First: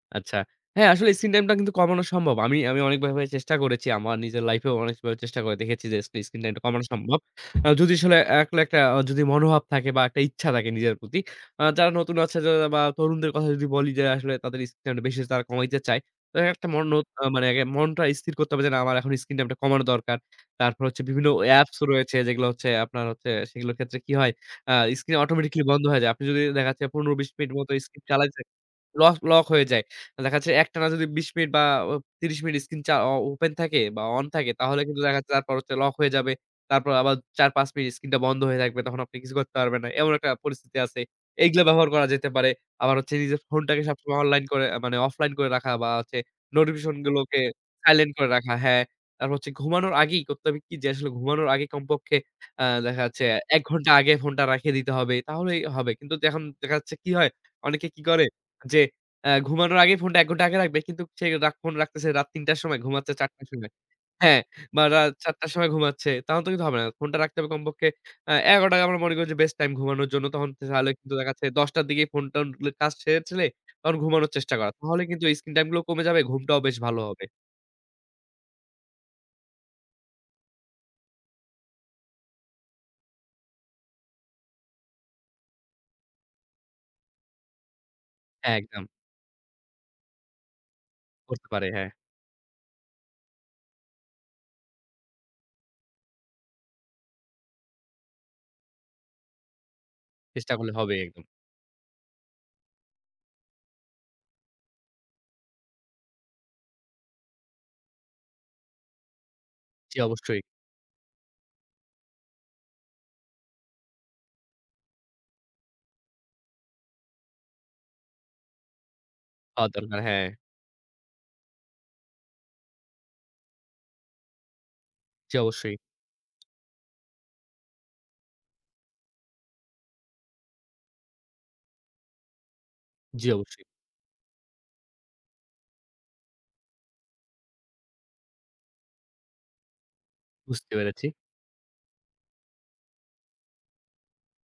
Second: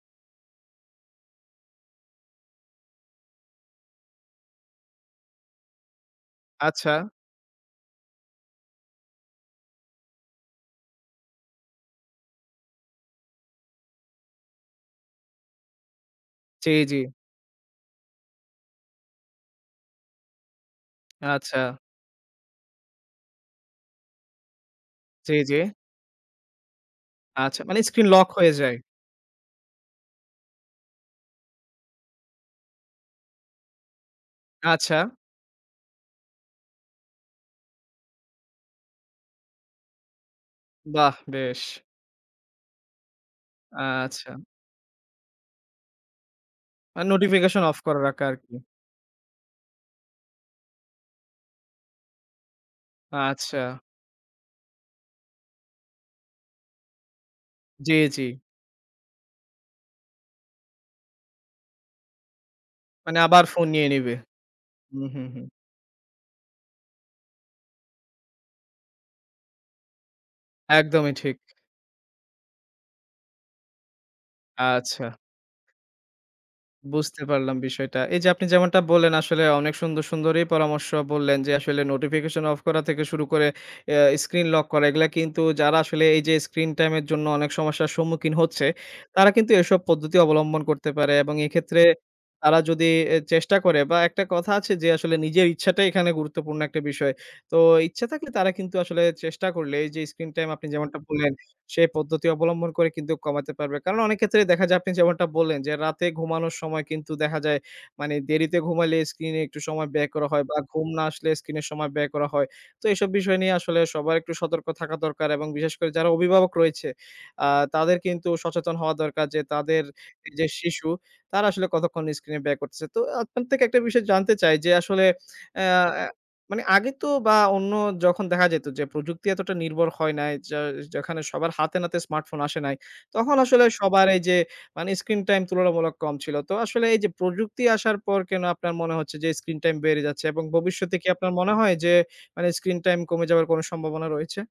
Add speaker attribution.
Speaker 1: আচ্ছা। হ্যাঁ, আসলে স্ক্রিন টাইম টা কিন্তু কমানো সম্ভব। আমি আমি অনেকভাবে চেষ্টা করেছি আমার নিজের লাইফেও অনেকভাবে চেষ্টা করে দেখেছি যে, স্পে স্ক্রিনটাইমটা কমানো
Speaker 2: আচ্ছা।
Speaker 1: সম্ভব। যদি আসলে একলা একটা যদি মনোভাব থাকে বা একটা ইচ্ছা থাকে নিজের প্রতি। আ যারা নতুন আছে বা তরুণদের কথা যদি বলি যে, আসলে তাদের স্ক্রিনটাইমটা বেশি তারা কমাইতে চায়। তো একটা
Speaker 2: চেয়ে
Speaker 1: মন
Speaker 2: যে।
Speaker 1: মানে আগে মনটা স্থির করতে হবে যে, না আমার এখন স্ক্রিন টাইমটা কমানো দরকার। তারপর হচ্ছে বিভিন্ন
Speaker 2: আচ্ছা।
Speaker 1: অ্যাপস রয়েছে যেগুলো হচ্ছে আপনার হচ্ছে সেগুলোর ক্ষেত্রে কি হয়। আ স্ক্রিন
Speaker 2: জ্বী, জ্বী।
Speaker 1: অটোমেটিক্যালি বন্ধ হয়ে যায়। আপনি যদি দেখা যাচ্ছে ১৫-২০ মিনিট
Speaker 2: আচ্ছা,
Speaker 1: মতো
Speaker 2: মানে
Speaker 1: স্ক্রিন
Speaker 2: স্ক্রিন লক
Speaker 1: চালাইছেন।
Speaker 2: হয়ে যায়।
Speaker 1: লস লক হয়ে যায়। দেখা যাচ্ছে একটানা যদি ২০ মিনিট বা ৩০ মিনিট স্ক্রিন চা ও ওপেন থাকে বা অন থাকে তাহলে কিন্তু
Speaker 2: আচ্ছা।
Speaker 1: দেখা যাচ্ছে তারপর হচ্ছে লক হয়ে যাবে। তারপর আবার ৪-৫ মিনিট স্ক্রিনটা বন্ধ হয়ে থাকবে। তখন আপনি কিছু করতে পারবেন না। এমন একটা পরিস্থিতি আছে।
Speaker 2: বাহ!
Speaker 1: এইগুলা
Speaker 2: বেশ।
Speaker 1: ব্যবহার করা যেতে পারে। আবার হচ্ছে নিজের ফোনটাকে সবসময়
Speaker 2: আচ্ছা।
Speaker 1: অনলাইন করে মানে অফলাইন করে রাখা। বা হচ্ছে নোটিফিকেশন
Speaker 2: আর
Speaker 1: গুলোকে
Speaker 2: নোটিফিকেশন অফ করে
Speaker 1: সাইলেন্ট
Speaker 2: রাখা
Speaker 1: করে
Speaker 2: আর
Speaker 1: রাখা।
Speaker 2: কি।
Speaker 1: হ্যাঁ। তারপর হচ্ছে ঘুমানোর আগেই করতে হবে কি যে, আসলে ঘুমানোর আগে কমপক্ষে আ দেখা যাচ্ছে ১
Speaker 2: আচ্ছা।
Speaker 1: ঘণ্টা আগে ফোনটা রাখিয়ে দিতে হবে। তাহলেই হবে। কিন্তু এখন দেখা যাচ্ছে কি হয়, অনেকে
Speaker 2: জ্বী,
Speaker 1: কি করে
Speaker 2: জ্বী।
Speaker 1: যে অ্যা ঘুমানোর আগে ফোনটা ১ ঘন্টা আগে রাখবে। কিন্তু সে ফোন রাখতেছে রাত ৩ টার সময় ঘুমাচ্ছে
Speaker 2: মানে
Speaker 1: ৪
Speaker 2: আবার
Speaker 1: টার
Speaker 2: ফোন
Speaker 1: সময়।
Speaker 2: নিয়ে নিবে।
Speaker 1: হ্যাঁ? বা
Speaker 2: হু,
Speaker 1: রাত
Speaker 2: হু,
Speaker 1: ৪
Speaker 2: হু।
Speaker 1: টার সময় ঘুমাচ্ছে। তাহলে তো কিন্তু হবে না। ফোনটা রাখতে হবে কমপক্ষে আ ১১ টায় আমরা মনে করি যে বেস্ট টাইম ঘুমানোর জন্য। তখন কিন্তু তাহলে
Speaker 2: একদমই ঠিক।
Speaker 1: দেখাচ্ছে ১০ টার দিকে ফোনটোনগুলো কাজ সেরে ফেলে তখন ঘুমানোর চেষ্টা করা। তাহলে
Speaker 2: আচ্ছা।
Speaker 1: কিন্তু এই স্ক্রিন টাইম গুলো কমে যাবে। ঘুমটাও বেশ ভালো
Speaker 2: বুঝতে
Speaker 1: হবে।
Speaker 2: পারলাম বিষয়টা। এই যে আপনি যেমনটা বললেন আসলে অনেক সুন্দর, সুন্দরই পরামর্শ বললেন, যে আসলে নোটিফিকেশন অফ করা থেকে শুরু করে আ স্ক্রিন লক করা। এগুলা কিন্তু যারা আসলে এই যে স্ক্রিন টাইম এর জন্য অনেক সমস্যার সম্মুখীন হচ্ছে,
Speaker 1: একদম।
Speaker 2: তারা কিন্তু এসব পদ্ধতি অবলম্বন করতে পারে। এবং
Speaker 1: করতে পারে,
Speaker 2: এক্ষেত্রে,
Speaker 1: হ্যাঁ।
Speaker 2: তারা যদি চেষ্টা করে বা একটা কথা আছে যে, আসলে নিজের ইচ্ছাটাই এখানে গুরুত্বপূর্ণ একটা বিষয়। তো ইচ্ছা থাকলে তারা কিন্তু আসলে চেষ্টা করলে এই যে স্ক্রিন টাইম
Speaker 1: চেষ্টা
Speaker 2: আপনি
Speaker 1: করলে হবে
Speaker 2: যেমনটা
Speaker 1: একদিন।
Speaker 2: বললেন, সেই পদ্ধতি অবলম্বন করে কিন্তু কমাতে পারবে। কারণ অনেক ক্ষেত্রে দেখা যায় আপনি যেমনটা বললেন, যে রাতে ঘুমানোর সময় কিন্তু দেখা যায় মানে দেরিতে ঘুমালে স্ক্রিন এ একটু সময়
Speaker 1: জ্বী,
Speaker 2: ব্যয় করা
Speaker 1: অবশ্যই।
Speaker 2: হয়। বা ঘুম না আসলে স্ক্রিন এর সময় ব্যয় করা হয়। তো এসব বিষয় নিয়ে আসলে সবার একটু সতর্ক থাকা দরকার। এবং বিশেষ করে যারা অভিভাবক রয়েছে আ তাদের কিন্তু সচেতন হওয়া দরকার যে
Speaker 1: হওয়া
Speaker 2: তাদের
Speaker 1: দরকার, হ্যাঁ।
Speaker 2: যে শিশু, তারা আসলে কতক্ষণ স্ক্রিনে ব্যয় করতেছে। তো আপনার থেকে একটা বিষয় জানতে চাই যে, আসলে
Speaker 1: জ্বী, অবশ্যই।
Speaker 2: অ্যা মানে আগে তো বা অন্য যখন দেখা যেত যে প্রযুক্তি এতটা নির্ভর হয় নাই। য যেখানে সবার হাতেনাতে স্মার্টফোন আসে নাই,
Speaker 1: জ্বী,
Speaker 2: তখন
Speaker 1: অবশ্যই।
Speaker 2: আসলে সবার এই যে মানে স্ক্রিন টাইম তুলনামূলক কম ছিল। তো, আসলে এই যে প্রযুক্তি আসার পর কেন আপনার মনে হচ্ছে যে স্ক্রিন টাইম বেড়ে যাচ্ছে? এবং
Speaker 1: বুঝতে
Speaker 2: ভবিষ্যতে
Speaker 1: পেরেছি।
Speaker 2: কি আপনার মনে হয় যে মানে স্ক্রিন টাইম কমে যাওয়ার কোন সম্ভাবনা রয়েছে?